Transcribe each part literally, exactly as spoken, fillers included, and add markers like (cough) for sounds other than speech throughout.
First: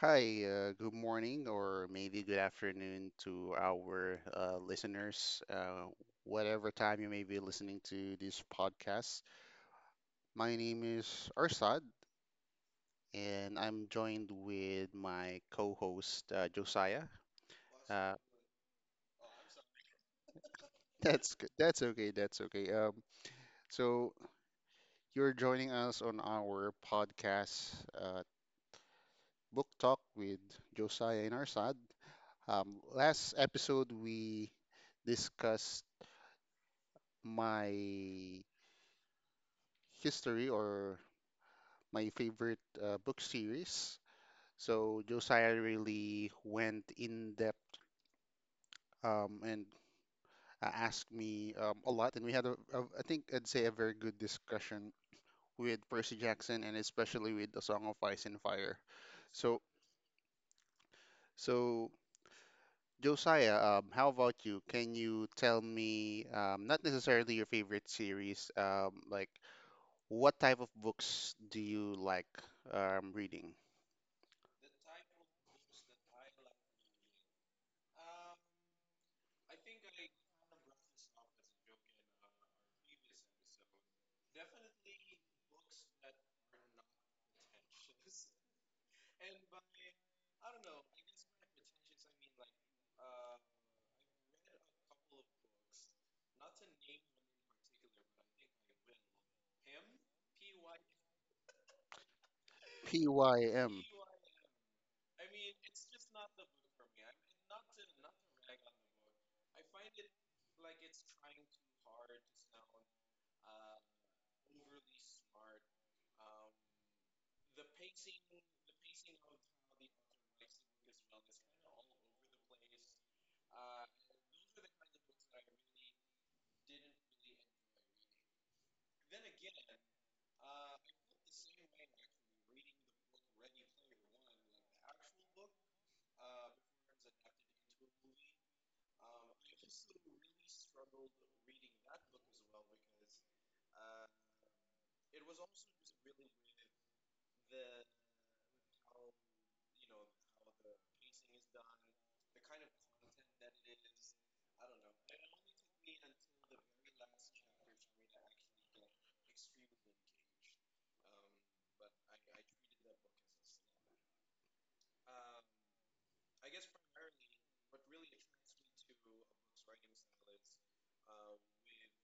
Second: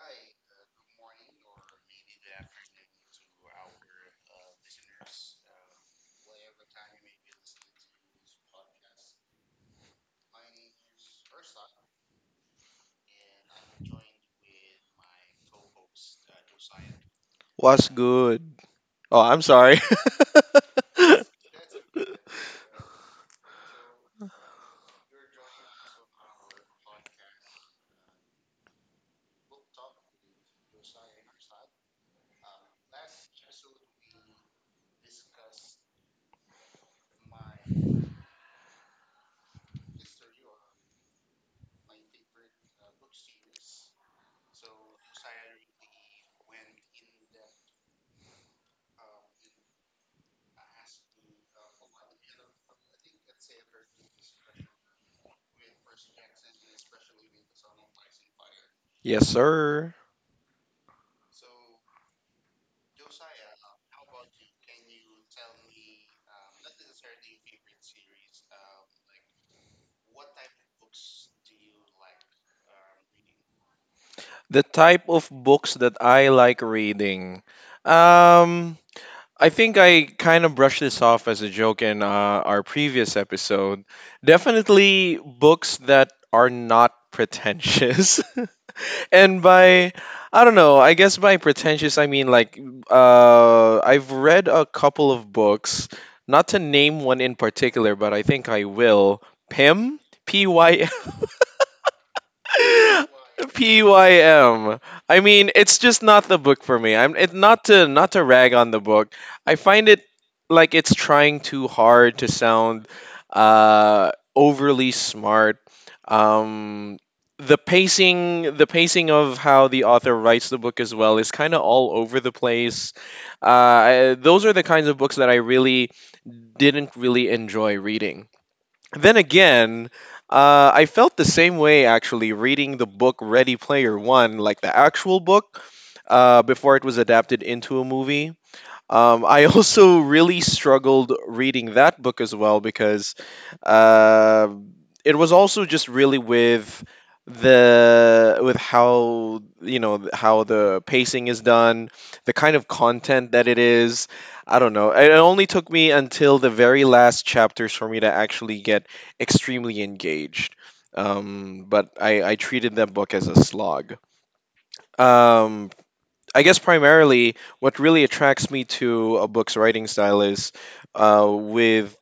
Hi, uh, good morning, or maybe good afternoon to our uh, listeners, uh, whatever time you may be listening to this podcast. My name is Arsad, and I'm joined with my co-host uh, Josiah. What's Uh, good? Oh, I'm sorry. (laughs) that's good. (laughs) That's okay. That's okay. Um, so you're joining us on our podcast, uh, Book Talk with Josiah and Arsad. Um, last episode we discussed my history or my favorite uh, book series. So Josiah really went in depth um, and uh, asked me um, a lot, and we had a, a, I think I'd say a very good discussion with Percy Jackson and especially with The Song of Ice and Fire. Yes, So, sir. so Josiah, um, how about you? Can you tell me, um, not necessarily your favorite series, um, like what type of books do you like um, reading? The type of books that I like reading. Um, I think I kind of brushed this off as a joke in uh, our previous episode. Definitely books that are not pretentious. (laughs) (laughs) and by I don't know, I guess by pretentious I mean like uh I've read a couple of books, not to name one in particular, but I think I will. Pym, P Y M P Y M. P Y M. I mean, it's just not the book for me. I'm it, not to not to rag on the book. I find it like it's trying too hard to sound uh, overly smart. Um, the pacing, the pacing of how the author writes the book as well is kind of all over the place. Uh, I- those are the kinds of books that I really didn't really enjoy reading. Then again, uh, I felt the same way actually reading the book Ready Player One, like the actual book, uh, before it was adapted into a movie. Um, I (laughs) also really struggled reading that book as well because uh, it was also just really with the with how you know th- how the pacing is done, the kind of content that it is. I don't know. It only took me until the very last chapters for me to actually get extremely engaged. Um, but I, I treated that book as a slog. Um, I guess primarily what really attracts me to a book's writing style is uh, with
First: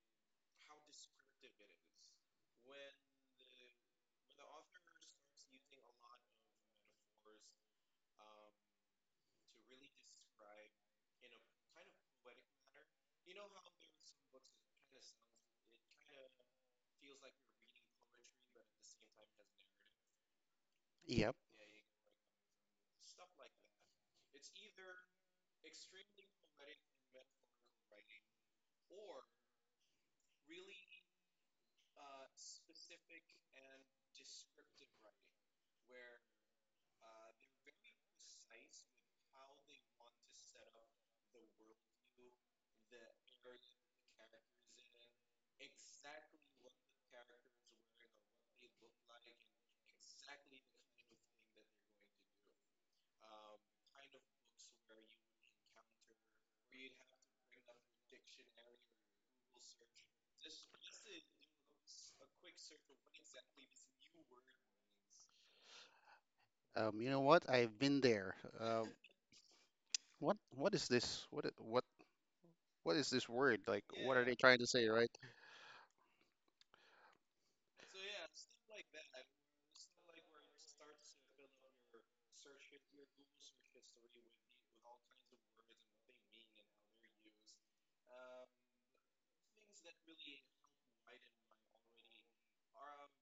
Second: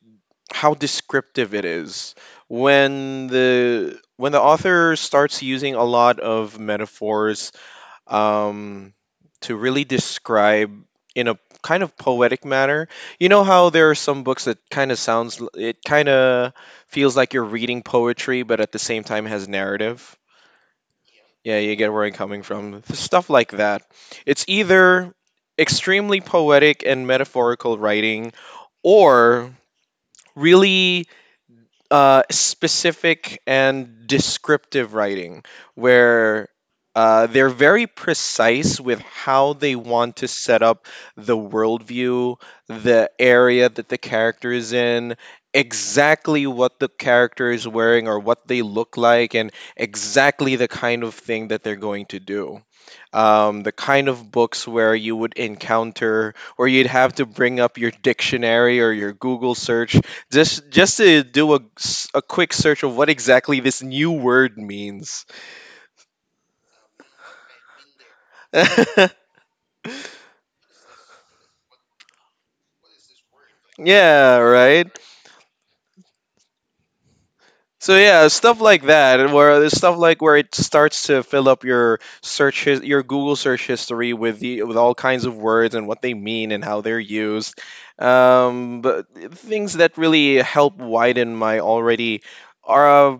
how descriptive it is. When the when the author starts using a lot of metaphors um, to really describe in a kind of poetic manner, you know how there are some books that kind of sounds, l- it kind of feels like you're reading poetry, but at the same time has narrative. Yep. Yeah, you get where I'm coming from. Stuff like that. It's either extremely poetic and metaphorical writing or really uh, specific and descriptive writing where uh, they're very precise with how they want to set up the worldview, the area that the character is in, exactly what the character is wearing or what they look like, and exactly the kind of thing that they're going to do. Um, the kind of books where you would encounter or you'd have to bring up your dictionary or your Google search just just to do a, s- a quick search of what exactly this new word means. Um, you know what? I've been there. Um, (laughs) what what is this? What I- what what is this word? Like, what are they Yeah, trying to say, right. right? So yeah, stuff like that, where there's stuff like where it starts to fill up your search, his, your Google search history with the with all kinds of words and what they mean and how they're used, um, but things that really help widen my already are uh,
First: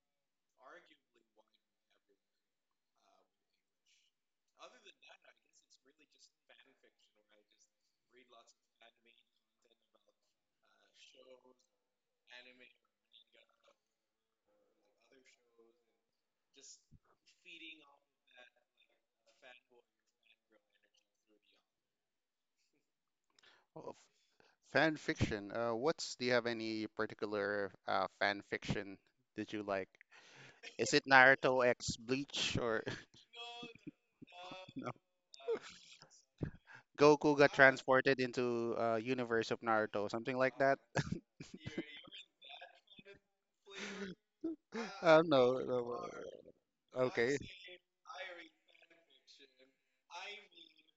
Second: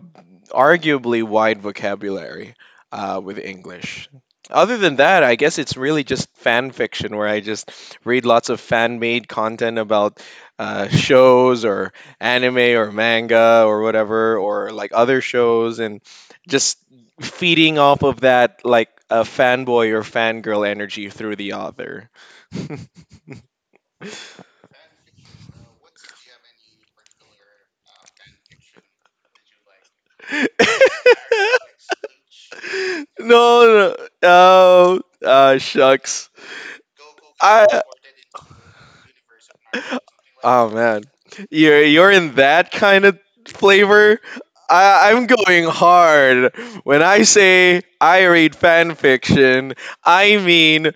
arguably wide vocabulary uh, with English. Other than that, I guess it's really just fan fiction where I just read lots of fan made content about uh, shows or anime or manga or whatever or like other shows and just feeding off of that like a fanboy or fangirl energy through the author. (laughs) No, Oh, fan fiction. Uh, what's Do you have any particular uh, fan fiction that you like? Is it Naruto X Bleach or no, (laughs) no? oh, uh, shucks. Goku got I transported into uh, universe of (laughs) Naruto, something like oh that? man, (laughs) you're you're in that kind of flavor. I, Uh, I'm No, going no. hard. When uh, I Okay. say I read fan fiction, I mean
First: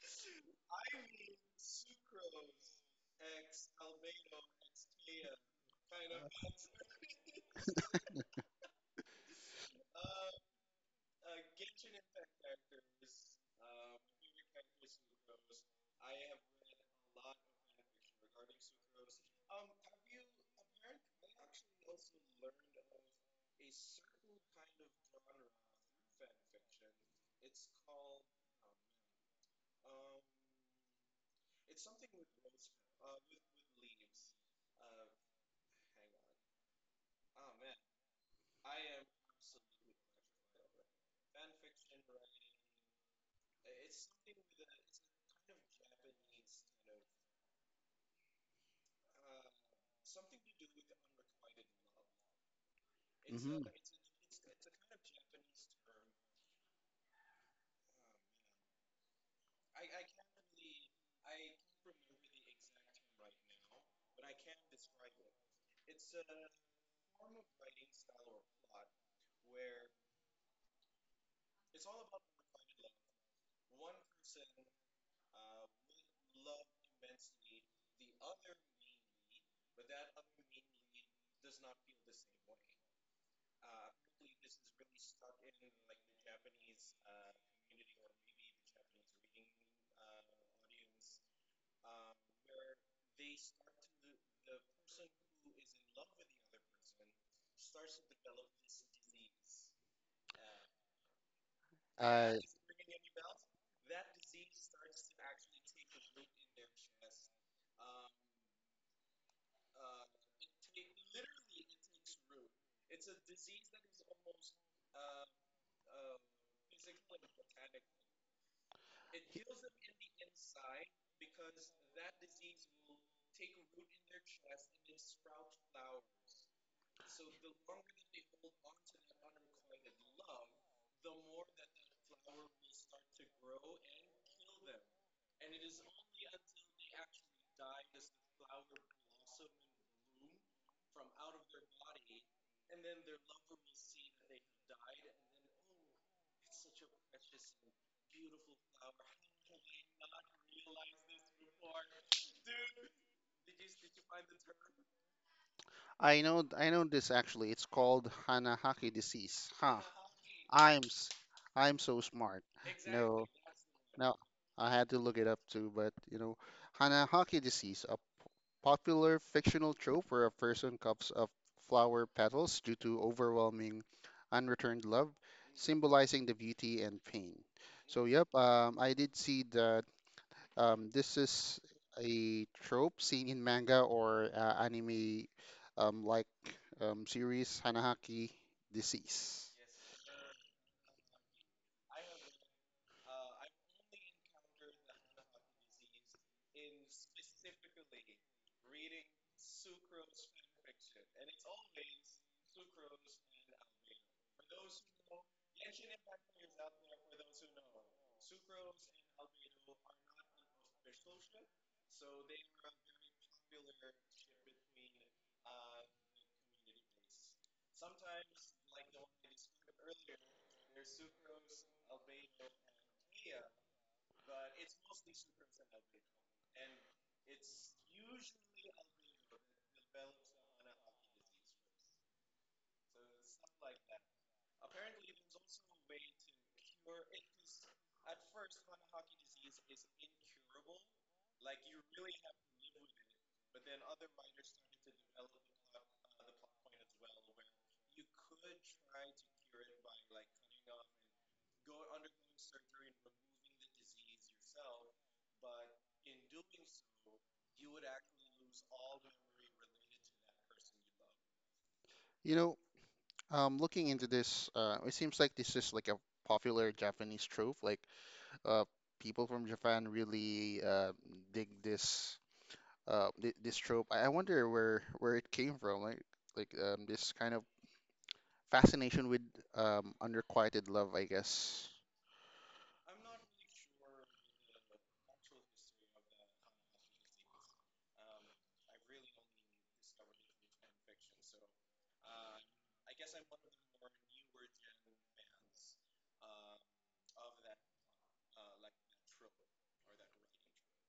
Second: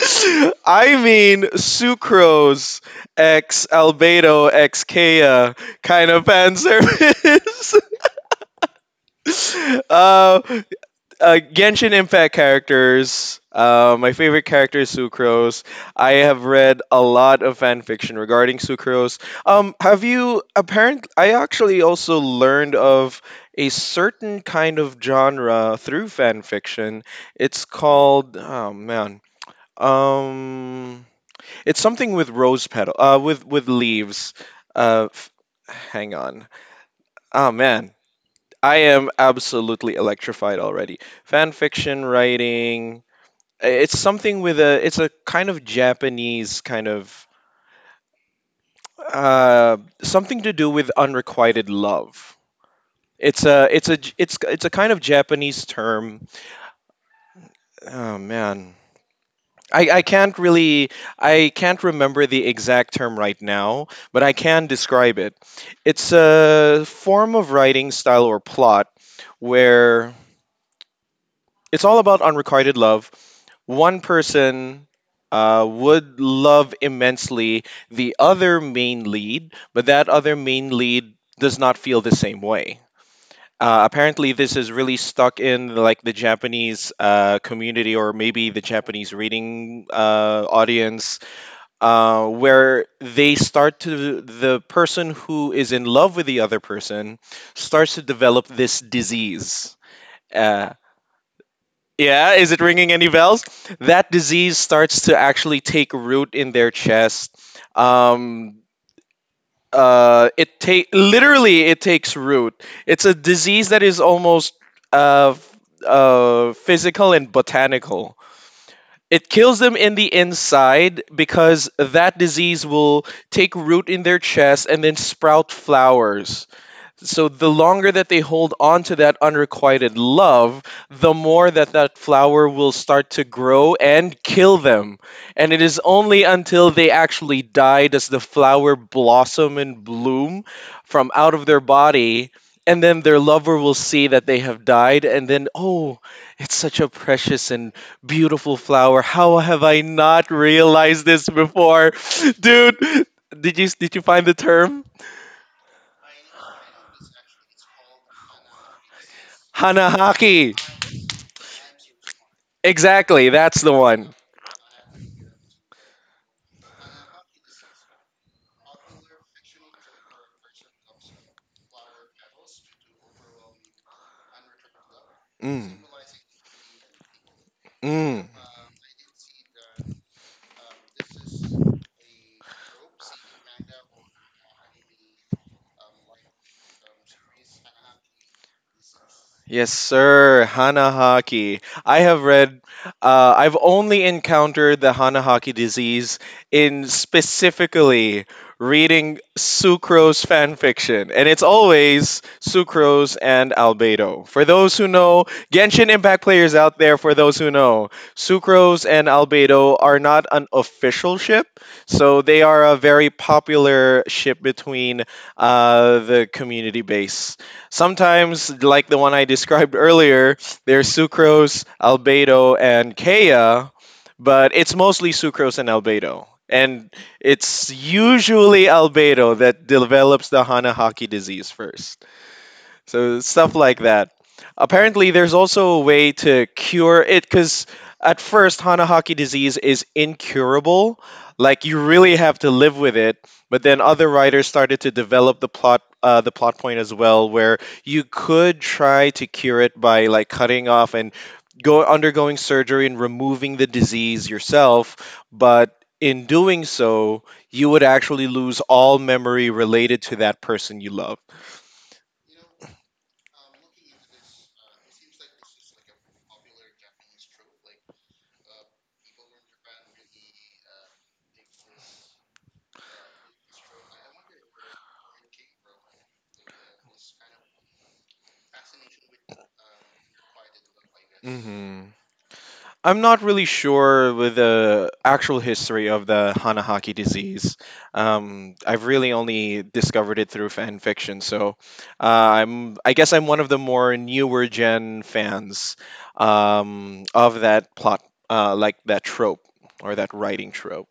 (laughs) I mean, Sucrose X Albedo X Kea kind of fan service. (laughs) uh, uh, Genshin Impact characters. Uh, my favorite character is Sucrose. I have read a lot of fan fiction regarding Sucrose. Um, have you apparently? I actually also learned of a certain kind of genre through fan fiction. It's called oh man. Um it's something with rose petal, uh, with with leaves. Uh, f- hang on. Oh man, I am absolutely electrified already. Fan fiction writing. It's something with a. It's a kind of Japanese kind of uh, something to do with unrequited love. It's hmm. a. It's a. j- It's it's a kind of Japanese term. Oh man, I, I can't really I can't remember the exact term right now, but I can describe it. It's a form of writing style or plot where it's all about unrequited love. One person uh, would love immensely the other main lead, but that other main lead does not feel the same way. Uh, apparently, this is really stuck in like the Japanese uh, community or maybe the Japanese reading uh, audience uh, where they start to the person who is in love with the other person starts to develop this disease. Uh, yeah, Uh, is it ringing any bells? That disease starts to actually take root in their chest. Um, uh, it take literally it takes root. It's a disease that is almost uh, f- uh, physical and botanical. It kills them in the inside because that disease will take root in their chest and then sprout flowers. So the longer that they hold on to that unrequited love, the more that that flower will start to grow and kill them. And it is only until they actually die does the flower blossom and bloom from out of their body. And then their lover will see that they have died, and then, oh, it's such a precious and beautiful flower. How have I not realized this before? (laughs) Dude, did you did you find the term? I know, I know this actually. It's called Hanahaki disease. Huh. Hanahaki. I'm, s- I'm so smart. No, Exactly, that's the one. no, I had to look it up too. But you know, Hanahaki disease, a popular fictional trope where a person cups of flower petals due to overwhelming unreturned love, Mm, symbolizing the beauty and pain. So, yep, mm. um, I did see that. Um, this is a trope seen in manga or uh, anime um, like um, series Hanahaki Disease. Yes, sir. Hanahaki. I have read, uh, I've only encountered the Hanahaki disease in specifically reading Sucrose fan fiction. And it's always Sucrose and Albedo. For those who know, Genshin Impact players out there, for those who know, Sucrose and Albedo are not an official ship. So they are a very popular ship between uh, the community base. Sometimes, like the one I described earlier, there's sucrose, albedo, and kea, but it's mostly sucrose and albedo. And it's usually albedo that develops the Hanahaki disease first. So stuff like that. Apparently, there's also a way to cure it because at first Hanahaki disease is incurable. Like you really have to live with it. But then other writers started to develop the plot, uh, the plot point as well, where you could try to cure it by like cutting off and go undergoing surgery and removing the disease yourself. But in doing so, you would actually lose all memory related to that person you love. You know, um, looking into this, uh, it seems like this is like a popular Japanese trope. Like, uh, people from Japan really uh, dig this uh, th this trope. I I wonder where where it came from. Like, like um, this kind of fascination with um, unrequited love, I guess. I'm not really sure with the actual history of the Hanahaki disease. Um, I've really only discovered it through fan fiction, so uh, I'm I guess I'm one of the more newer gen fans um, of that plot, uh, like that trope or that writing trope.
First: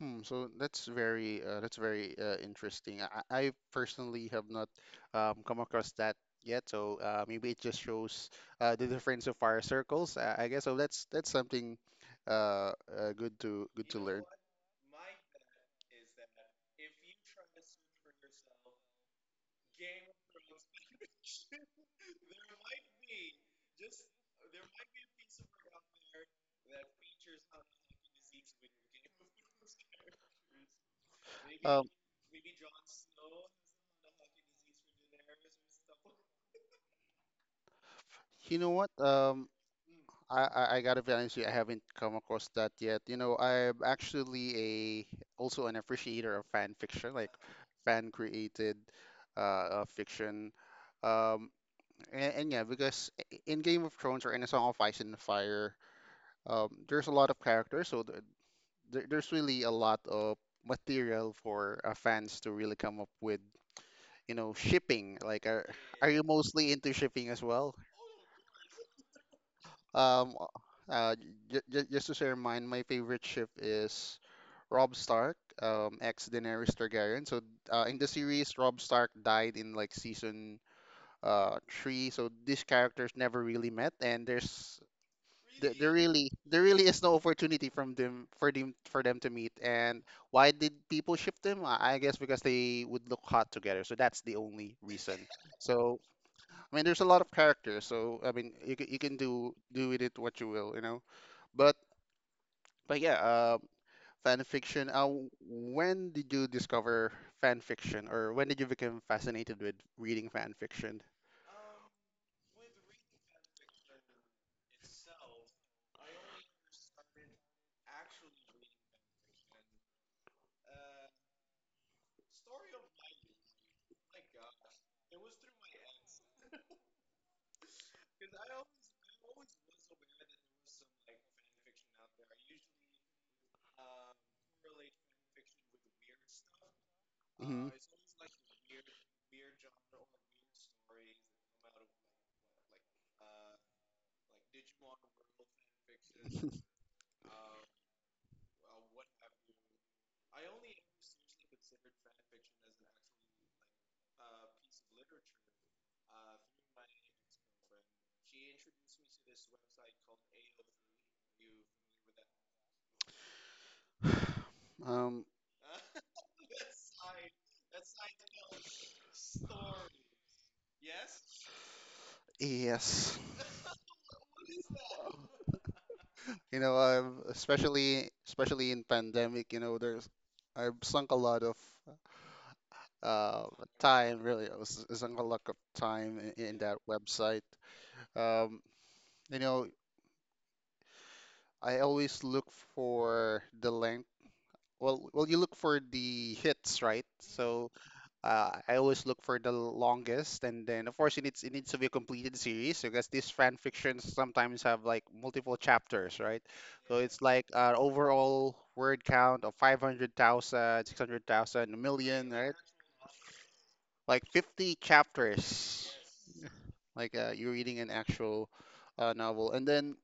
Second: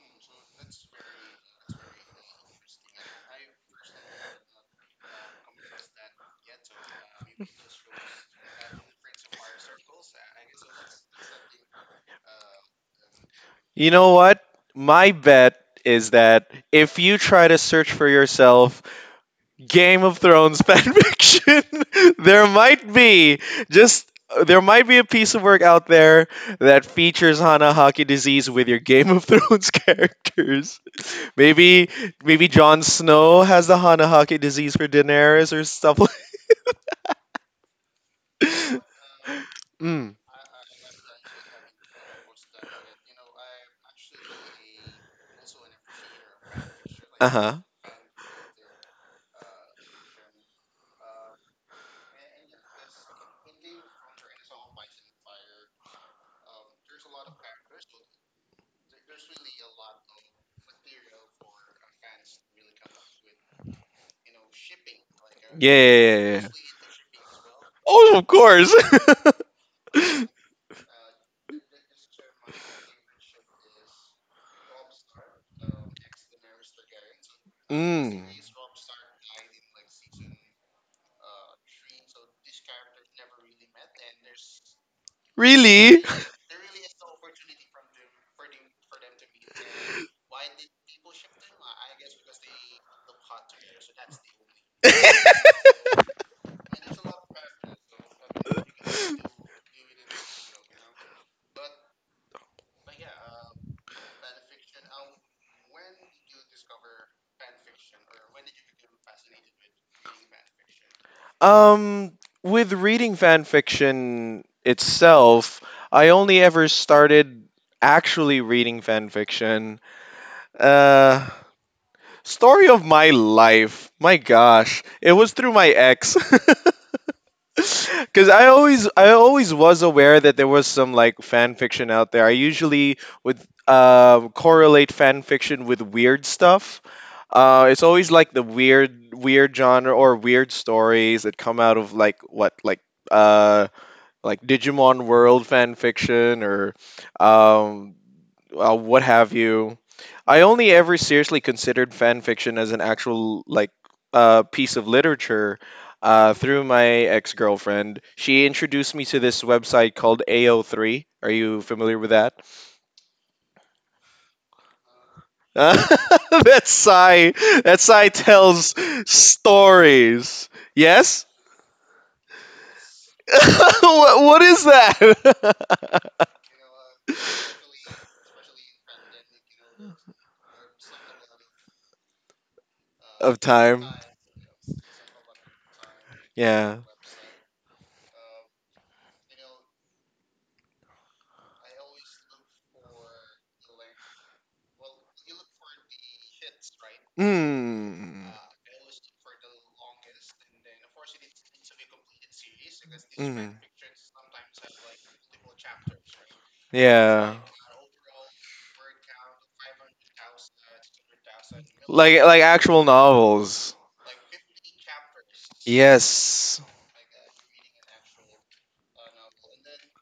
Hmm, so that's very uh, that's very uh, interesting. I, I I personally have not um, come across that yet, so uh, maybe it just shows uh, the difference of fire circles. I, I guess so. That's that's something uh, uh, good to good You to know learn. what? My bet is that if you try to search for yourself Game of Thrones fanfiction. (laughs) There might be just there might be a piece of work out there that features Hanahaki disease with your Game of Thrones (laughs) characters. Um, Maybe maybe Jon Snow has the Hanahaki disease for Daenerys or stuff you know like. what? Um, (laughs) Mm. I, I I gotta be honest with you, I haven't come across that yet. You know, I'm actually a also an appreciator of fan fiction, Uh like huh. fan created uh, uh, fiction. Um, And, and yeah, because i- in Game of Thrones or in A Song of Ice and Fire, um, there's a lot of characters, so th there, there's really a lot of material for uh, fans to really come up with, you know, shipping. Like, are, Yeah, are yeah, you yeah, yeah. mostly into shipping as well? Oh, of course. (laughs) Um, uh, j j just to share mine, my favorite ship is Robb Stark, um, ex Daenerys Targaryen. So uh, in the Mm. series, Robb Stark died in like season uh three, so these characters never really met, and there's Th- There Really? really, there really is no opportunity from them for them for them to meet. And why did people ship them? I I guess because they would look hot together. So that's the only reason. (laughs) So I mean, there's a lot of characters. So I mean, you can, you can do do with it what you will, you know. But but yeah, uh, fan fiction. Uh, when did you discover fan fiction, or when did you become fascinated with reading fan fiction? Um, with reading fan fiction itself, I only ever started actually reading fan fiction. Uh, story of my life. My gosh, it was through my ex. (laughs) (laughs) Because I always, I always was aware that there was some like fan fiction out there. I usually would um, correlate fan fiction with weird stuff. Uh, hmm. (laughs) it's always like the weird, weird genre or weird stories that come out of like what, like uh, like Digimon World fan fiction or um, uh, what have you. I only ever seriously considered fan fiction as an actual like uh, piece of literature uh, through my ex girlfriend. She introduced me to this website called A O three. Are you familiar with that? (laughs) Um, Uh, that sigh, that sigh tells stories. Yes. yes. (laughs) what, what is that? You know, I've especially especially in pandemic, you know, there's I've sunk a lot of (laughs) of uh time. time really. I was I sunk a lot of time in, in that Yeah. website. Um, you know, I always look for the length. Well, well, you look for the hits, right? So Mm. Uh, I always look for the longest, and then of course it needs it needs to be a completed series because these fan Mm. fictions sometimes have like multiple chapters, right? So it's Yeah. like an overall word count of five hundred thousand, six hundred thousand, Like million, a million, like right? actual novels. Like fifty chapters. Yes. Like uh, you're reading an actual uh, novel, and then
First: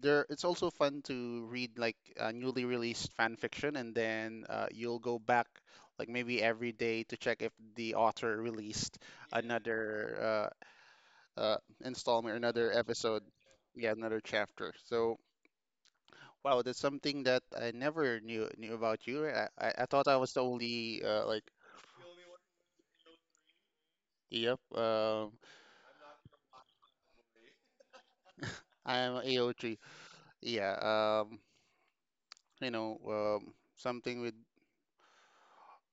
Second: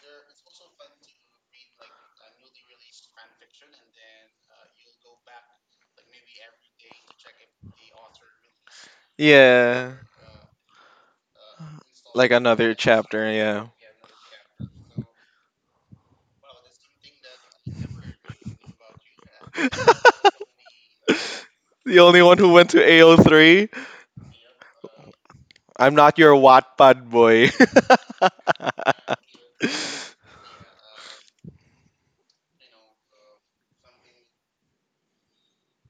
there it's also fun to read like uh, newly released fan fiction, and then uh, you'll go back like maybe every day to check if the author released Yeah. another uh, uh, Like installment, another another episode, chapter, yeah. yeah, (laughs) another chapter. So wow, that's something that I never knew knew about you. I, I, I thought I was the only uh, like, The only one who went to A O three? yep, um, I'm not your Wattpad boy. I am A O three. Yeah, um, you know, um, something with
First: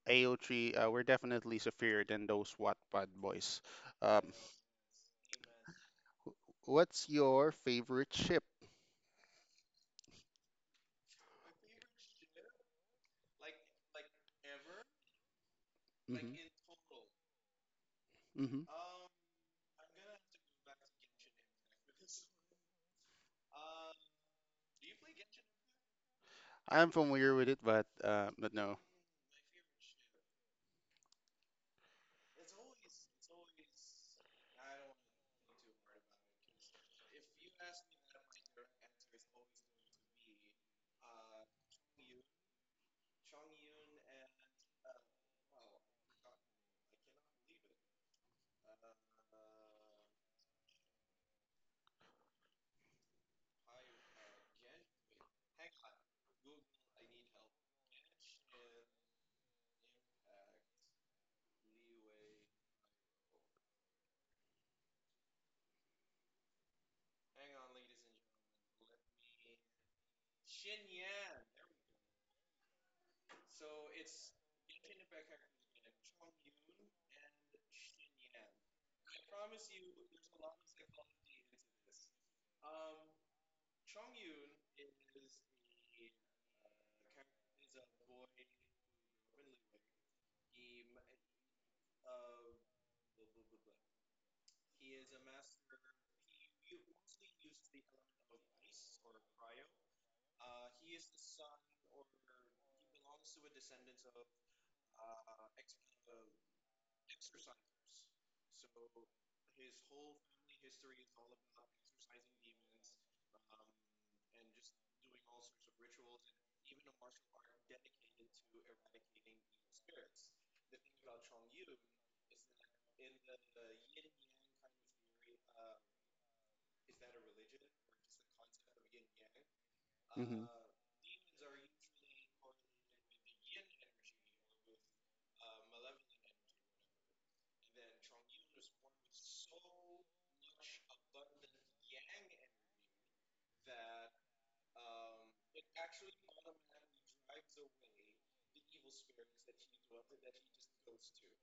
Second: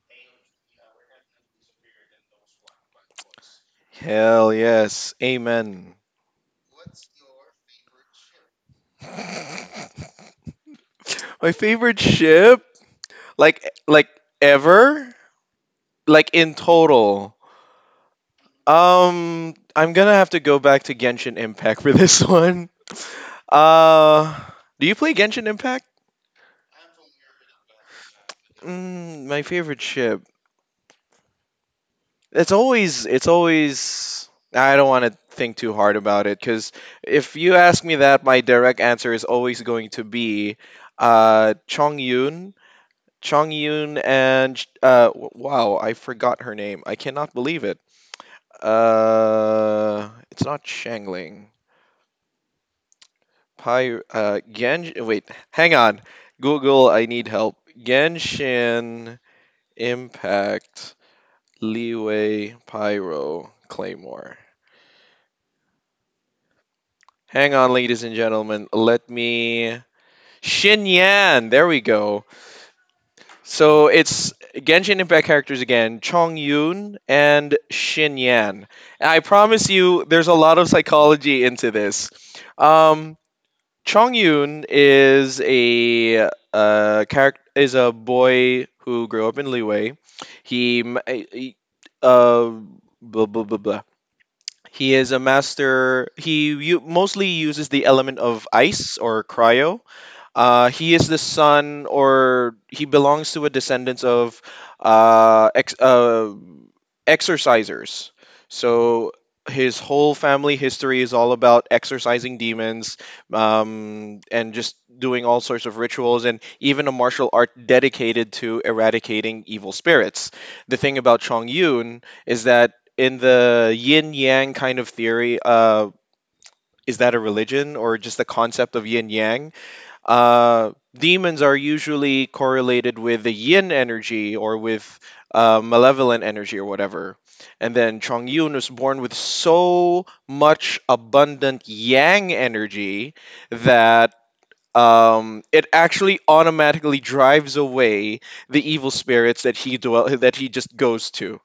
A O three. Uh, we're definitely superior than those Wattpad boys. (laughs) Um, Hell yes. Amen. wh- what's your favorite ship? (laughs) My favorite ship? Like like ever? Like hmm in total. Um, I'm gonna have to go back to Genshin Impact for this (laughs) one. Uh, do you play Genshin Impact? I am familiar with it, but uh, but no. Mm, my favorite ship. It's always, it's always. I don't want to think too hard about it because if you ask me that, my direct answer is always going to be, uh, Chong Yun, Chong Yun, and sh- uh, w- wow, I forgot her name. I cannot believe it. Uh, it's not Shangling. Pyre, uh, Gen. Wait, hang on. Google, I need help. Genshin Impact Leeway Pyro Claymore. Hang on, ladies and gentlemen. Let me. Shin Yan. There we go. So it's Genshin Impact characters again. Chong Yun and Shin Yan. I promise you, there's a lot of psychology into this. Um, Chong Yun is a uh, character is a boy who grew up in Liwei. He, m- eh, he uh blah blah blah blah. He is a master. He u- mostly uses the element of ice or cryo. Uh, he is the son, or he belongs to a descendants of uh, ex- uh, exorcisers. So his whole family history is all about exorcising demons, um, and just doing all sorts of rituals, and even a martial art dedicated to eradicating evil spirits. The thing about Chong Yun is that in the yin yang kind of theory, uh, is that a religion or just the concept of yin yang? Hmm. Uh, Demons are usually correlated with the yin energy or with uh, malevolent energy or whatever. And then Chong Yun was born with so much abundant yang energy that um, it actually automatically drives away the evil spirits that he dwell that he just goes to.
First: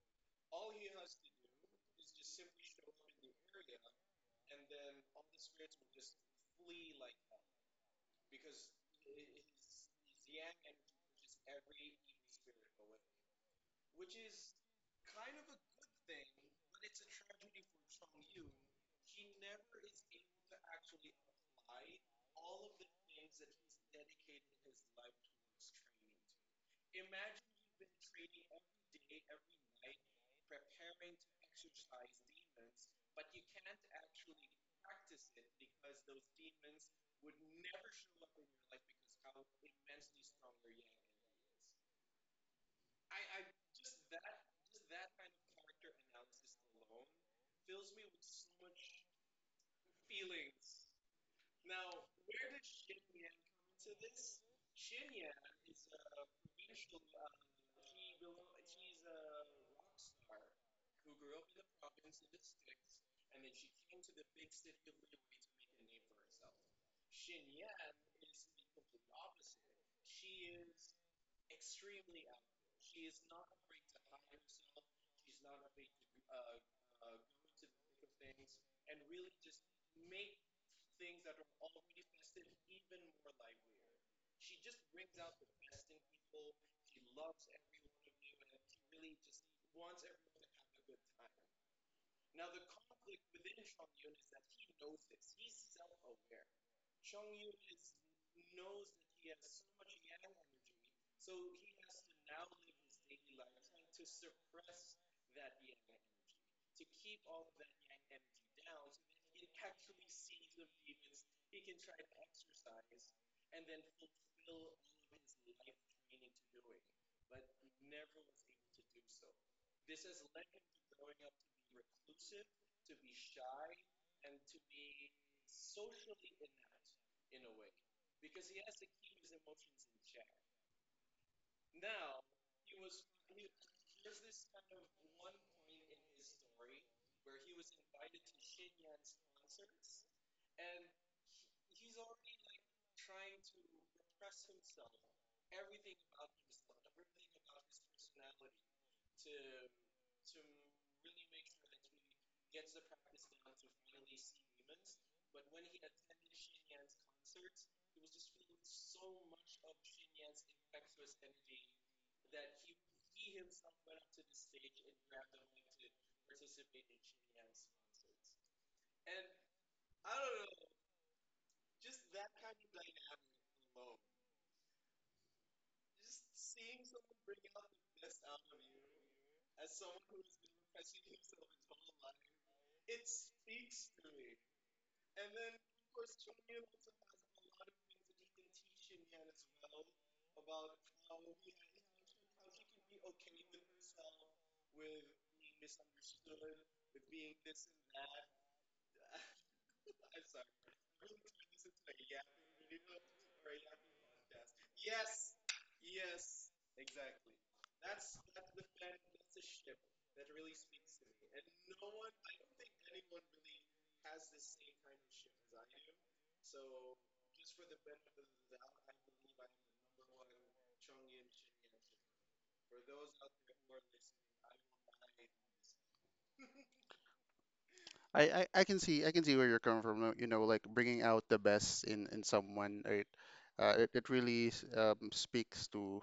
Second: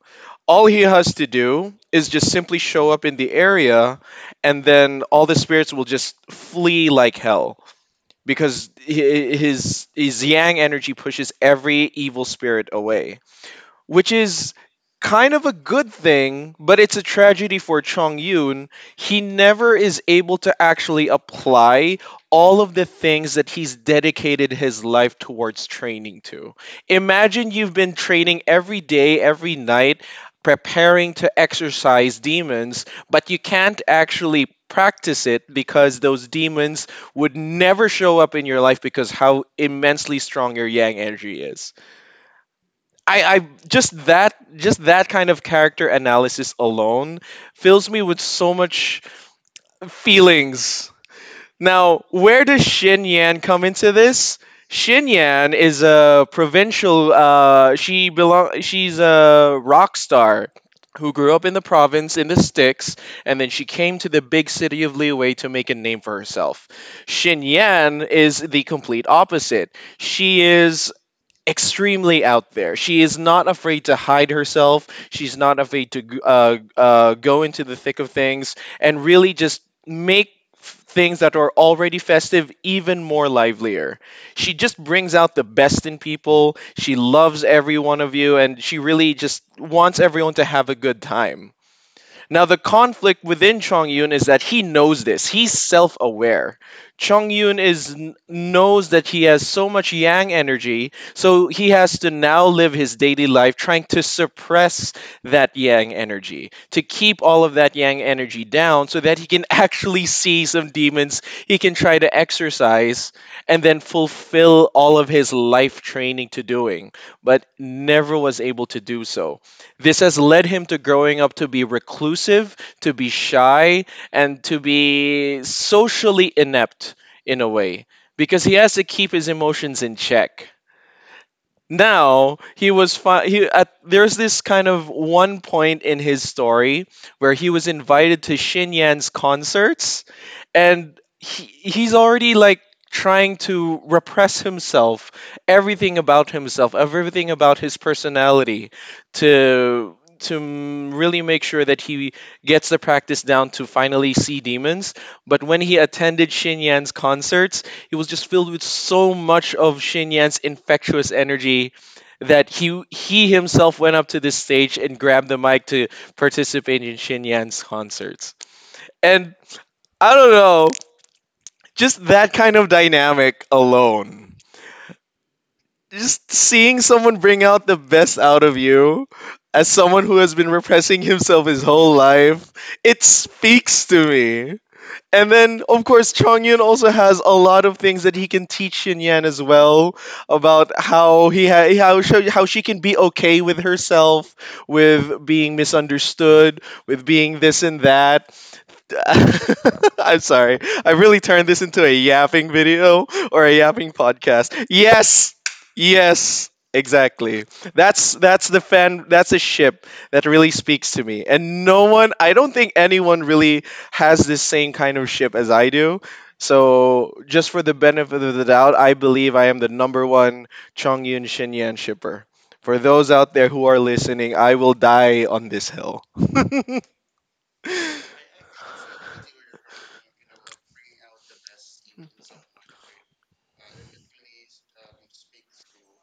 All he has to do is just simply show up in the area, and then all the spirits will just flee like hell, because hi- his his yang energy pushes every evil spirit away, which is kind of a good thing, but it's a tragedy for Chong Yun. He never is able to actually apply all of the things that he's dedicated his life towards training to. Imagine you've been training every day, every night, preparing to exercise demons, but you can't actually practice it because those demons would never show up in your life, because how immensely strong your yang energy is. I, I just that just that kind of character analysis alone fills me with so much feelings. Now, where does Shin Yan come into this? Shin Yan is a provincial. Uh, she belong. She's a rock star who grew up in the province in the sticks, and then she came to the big city of Liyue to make a name for herself. Shin Yan is the complete opposite. She is extremely out there. She is not afraid to hide herself. She's not afraid to g- uh, uh, go into the thick of things and really just make f- things that are already festive even more livelier. She just brings out the best in people. She loves every one of you, and she really just wants everyone to have a good time. Now, the conflict within Chong Yun is that he knows this. He's self aware. Chong Yun is knows that he has so much yang energy, so he has to now live his daily life trying to suppress that yang energy, to keep all of that yang energy down so that he can (laughs) actually see some demons he can try to exercise and then fulfill all of his life training to doing, but never was able to do so. This has led him to growing up to be reclusive, to be shy, and to be socially inept in a way, because he has to keep his emotions in check. Now, he was fi- he at there's this kind of one point in his story where he was invited to Shin Yan's concerts, and he, he's already, like, trying to repress himself, everything about himself, everything about his personality, to to m- really make sure that he gets the practice down to finally see demons. But when he attended Shin Yan's concerts, he was just filled with so much of Shin Yan's infectious energy that he he himself went up to this stage and grabbed the mic to participate in Shin Yan's concerts. And I don't know, just that kind of dynamic alone. Just seeing someone bring out the best out of you, as someone who has been repressing himself his whole life, it speaks to me. And then, of course, Chong Yun also has a lot of things that he can teach Shin Yan as well, about how he ha- how she, how she can be okay with herself, with being misunderstood, with being this and that. (laughs) I'm sorry. I really turned this into a yapping video or a yapping podcast. Yes. Yes. Exactly. That's that's the fan that's a ship that really speaks to me. And no one I don't think anyone really has this same kind of ship as I do. So just for the benefit of the doubt, I believe I am the number one Chongyun Shinyan shipper. For those out there who are listening, I will die on this hill. (laughs) I, I I can see I can see where you're coming from. uh, You know, like bringing out the best in in someone. Right? Uh, it it really s- um, speaks to.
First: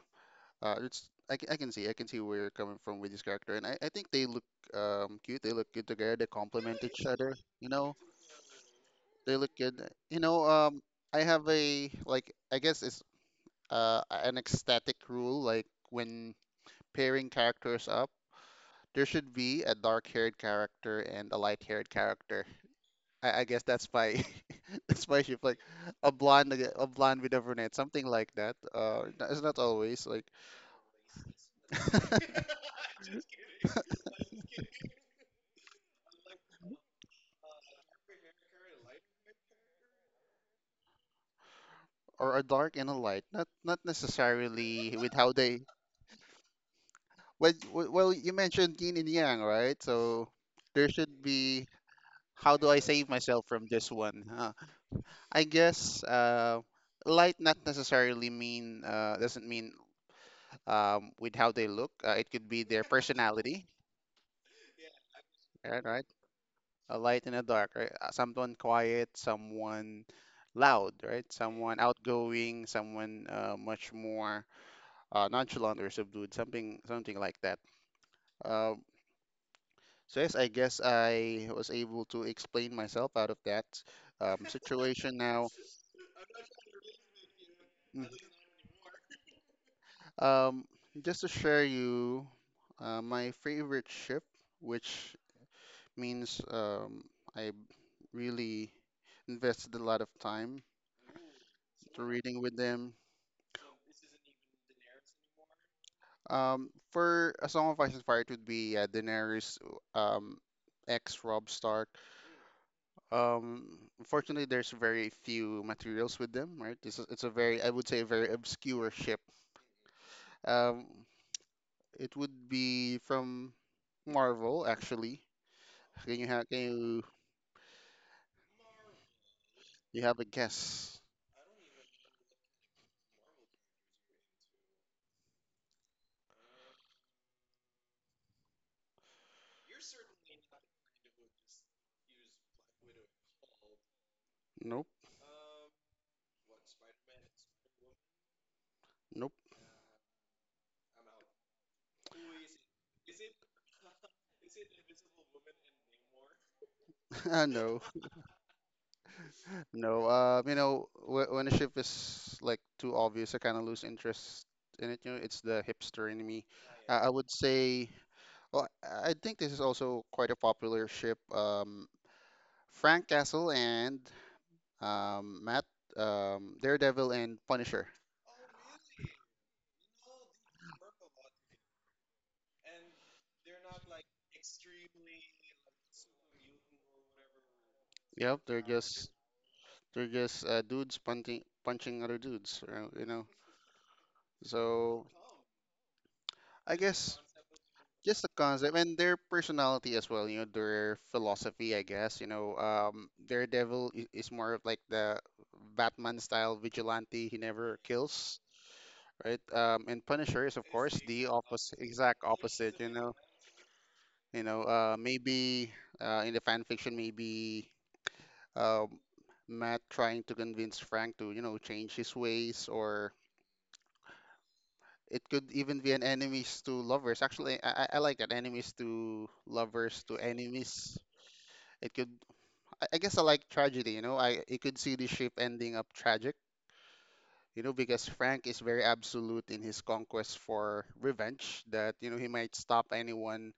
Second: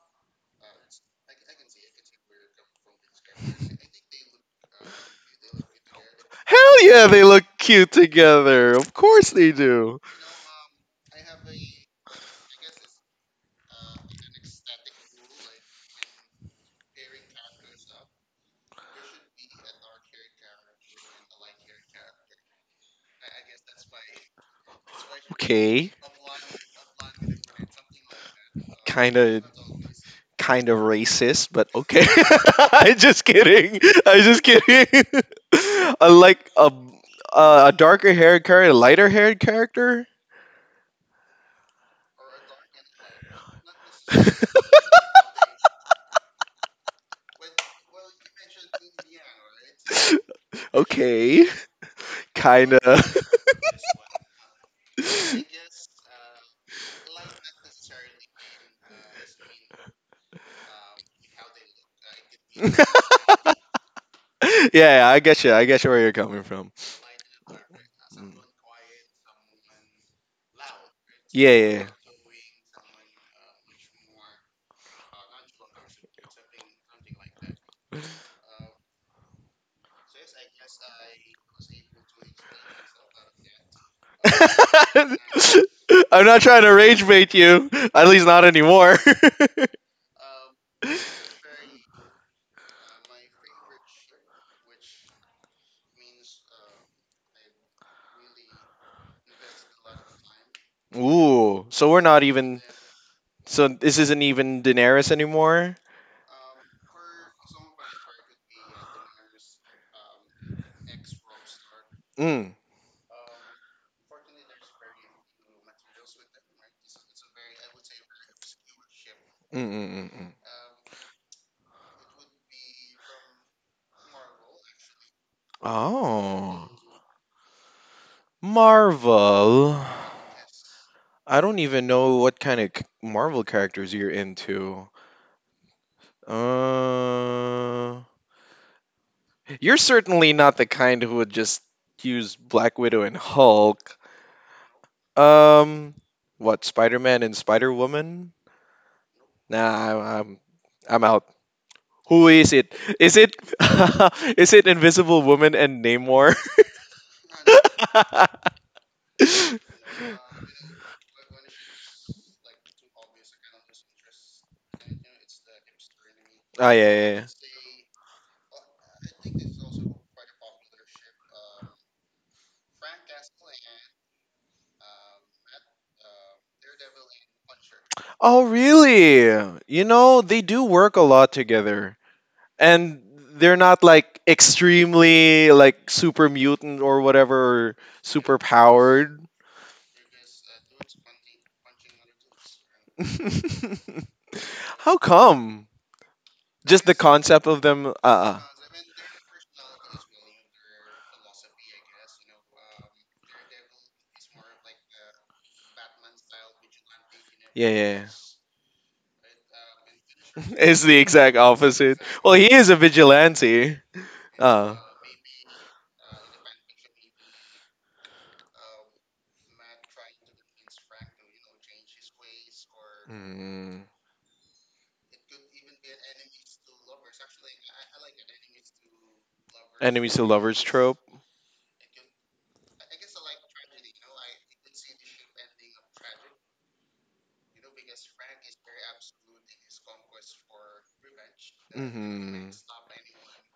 Uh, it's I, ca- I can see I can see where you're coming from with this character, and I, I think they look um cute. They look good together. They complement Hell each yeah, they other. look You cute know, together. Of course they they look good. do. You know, um, I have a like I guess it's uh an ecstatic rule like when pairing characters up. There should be a dark-haired character and a light-haired character. I, I guess that's my (laughs) that's my shift. Like Okay. a blonde, ag- a blonde with a brunette, something like that. Uh, Kind n- It's of not always like. kind of racist, but okay. (laughs) (laughs) I'm just kidding. I'm just kidding. (laughs) I like a a a darker haired character, a lighter haired character. Or a dark and a light, not not necessarily with how they, well, w- well you mentioned yin and yang, right? So there should Okay, be, how do kind I save of. myself from this one, huh? I guess uh, light not necessarily mean uh, doesn't mean um, with how they look. Uh, it could be (laughs) their personality, Yeah, yeah, I get you. I right? get you where Right. you're coming from. A light and a dark, right? Uh, Mm. Someone quiet, someone loud, right? Yeah, Someone yeah. Yeah. outgoing, someone uh, much more (laughs) uh, nonchalant or subdued, something something like that. Um, so yes, I guess I was able to explain myself out of that um, situation now. I'm not trying to rage bait you. Mm. At least not anymore. (laughs) Um, just to share you uh, my favorite ship, which means um, I really invested a lot of time Ooh, so we're to not reading with even. them. So this isn't even Daenerys anymore. Um, for A Song of Ice and Fire, it would be uh, Daenerys um, ex Robb Stark. Mm. Um, unfortunately, there's very few materials with them, right? This is, it's a very, I would say, a very obscure ship. Mm, mm, mm, mm. Um, it would be from Marvel, actually. Can you, ha- can Oh, you Marvel. You have a guess? I don't even know what kind of c- Marvel characters you're into. Uh, you're certainly not the kind who would just use Black Widow and Hulk. Nope. Um, what, Spider Man and Spider Woman? Nope. Nah, I- I'm I'm out. Who is it? Is it (laughs) is it Invisible Woman and Namor? (laughs) No. (laughs) Oh, No. Um, you know, wh When a ship is like too obvious, I kind of lose interest in it. You know, it's the hipster in me. yeah, I, I yeah, yeah. would say. Well, I I think this is also quite a popular ship. Um, Frank Castle and um, Matt, um, Daredevil and Punisher. Oh, really? You know they do work a lot together, and they're not like extremely like super mutant or whatever, super Yep, they're just powered. they're just uh, dudes punching punching other dudes, uh, you know. (laughs) How So come? I Just the guess concept of them. Uh, just the uh. concept and their personality as well, you know, their philosophy, I guess, you know, um, Daredevil i- is more of like the Batman style vigilante. He Yeah, never yeah. Yeah. (laughs) kills, right? Um, and Punisher is, of It's course, the the exact opposite, opposite. exact Well, he is a opposite, you know. vigilante. You know, Uh. uh, maybe uh, in the fan fiction, maybe um Matt trying to convince Frank to, you know, change his ways, or Mm. it could even be an enemies to lovers. Actually, I, I I like that enemies to lovers Enemies to to lovers enemies. trope. It could, I I guess, I like tragedy. You know, I You could see the ship ending up tragic. You know, because Frank is very absolute in his conquest for revenge. That you know he hmm might stop anyone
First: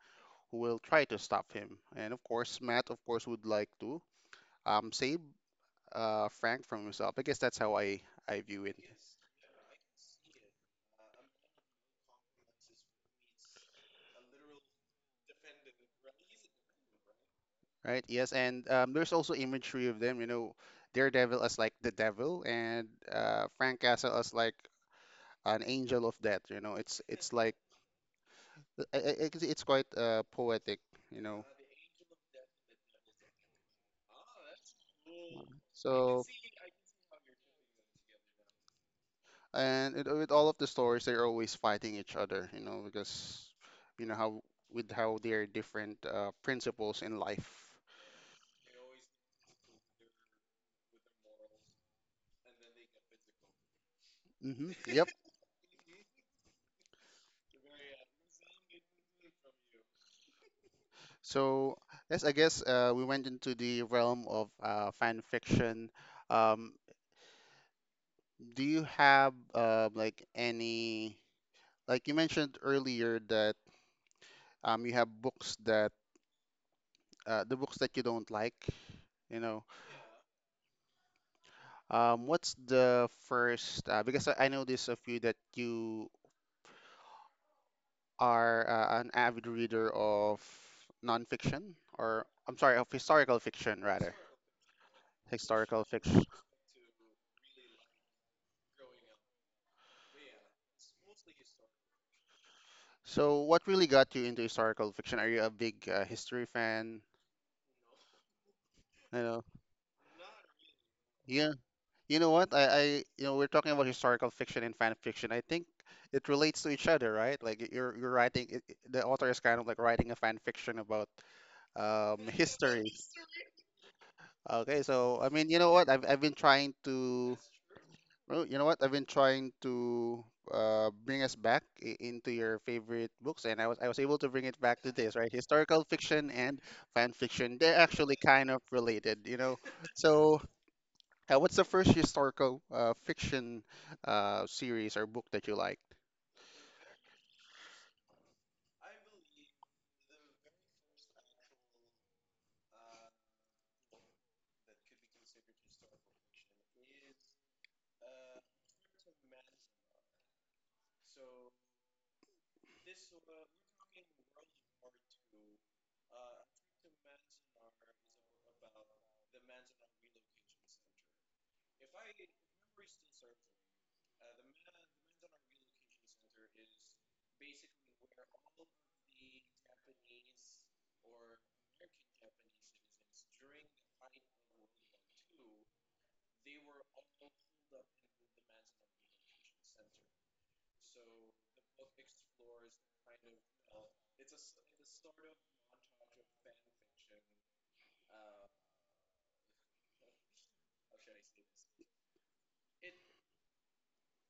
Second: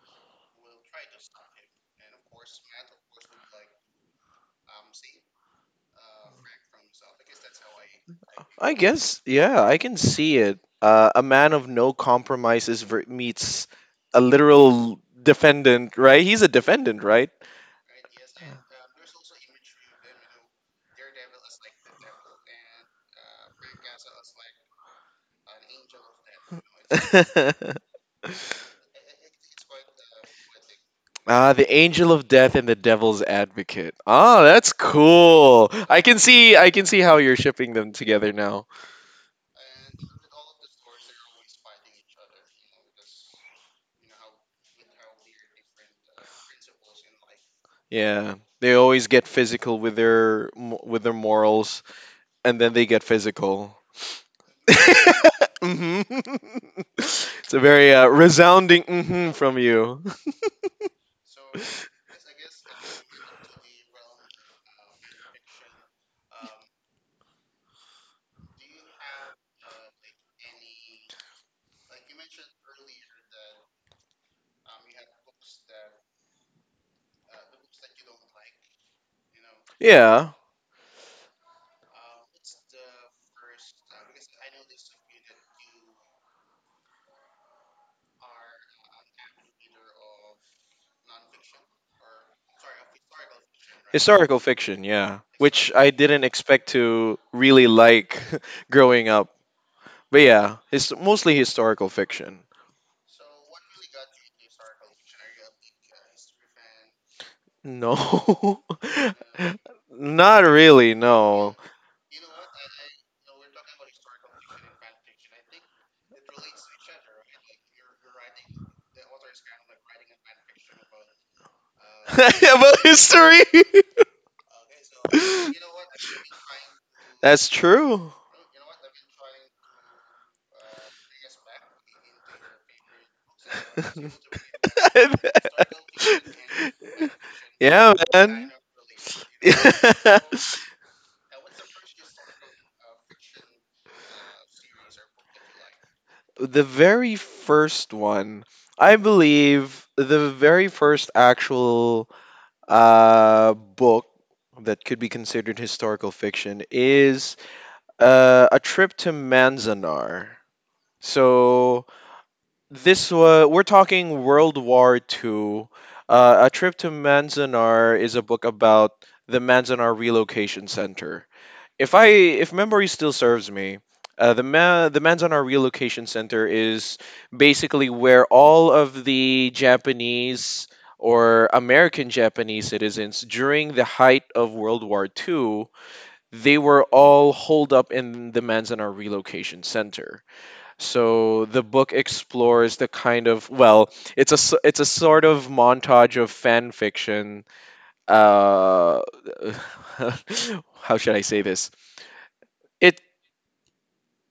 who will try to stop him. And of course, Matt, of course, would like to um save uh Frank from himself. I guess that's how I I view I it. guess, yeah, I can see it. Uh, a man of no compromises ver- meets a literal defendant, right? He's a defendant, right? Right. Yes, and um, there's also imagery of them. You know, Daredevil as like the devil, and uh, Frank Castle as like an angel of death. You know, it's it's like (laughs) I- I- I- it's quite uh, poetic. You know, Ah, the angel of death and the devil's advocate. Ah, that's cool. I can so see, I can see how you're shipping them together now. and it, with all of the stories, they're always fighting each other. You know, because you know how with how they're different uh, principles in life. Yeah, they always get physical with their mo- with their morals, and then they get physical. Mm-hmm. Yep. Hmm. (laughs) It's a very uh, resounding hmm from you. (laughs) So, yes, I guess uh, we went into the realm of uh, fan fiction. Um, do you have uh, like any, like you mentioned earlier that um, you have books that uh, the books that you don't like, you know, Yeah. um, what's the first, uh, because I I know this of you that you are uh, an avid reader of nonfiction, or I'm sorry, of historical fiction rather, Historical fiction, yeah. Which historical I fiction. didn't expect to really like (laughs) growing up. But yeah, it's mostly historical fiction. So, what really got you into historical fiction? Are you a big uh, history fan? No. You know, (laughs) Not really, yeah. no. You know what? I, I, you know, we're talking about historical fiction and fan fiction. I think it relates to each other, right? Like y- you're you're writing, it, it- the author is kind of like writing a fan fiction about (laughs) um, About history. history. Okay, so I mean, you (laughs) know what? I've I've been trying to, That's true. well, you know what? I've been trying to uh, bring us back i- into your favorite books, and I was I was able to bring it (laughs) back to this, right? Historical fiction and fan fiction. They're Yeah, actually kind man. of related, you know. (laughs) So, uh, what's the first historical uh, fiction uh, series or book that you liked? The very first one, I believe, the very first actual uh, book that could be considered historical fiction is uh, A Trip to Manzanar. So This uh, we're talking World War Two. Uh, a trip to Manzanar is a book about the Manzanar Relocation Center. If I if memory still serves me, uh, the Ma- the Manzanar Relocation Center is basically where all of the Japanese or American Japanese citizens during the height of World War Two, they were all holed up in the Manzanar Relocation Center. So the book explores the kind of, well, it's a s- it's a sort of montage of fan fiction. Uh, (laughs) how should I say this? It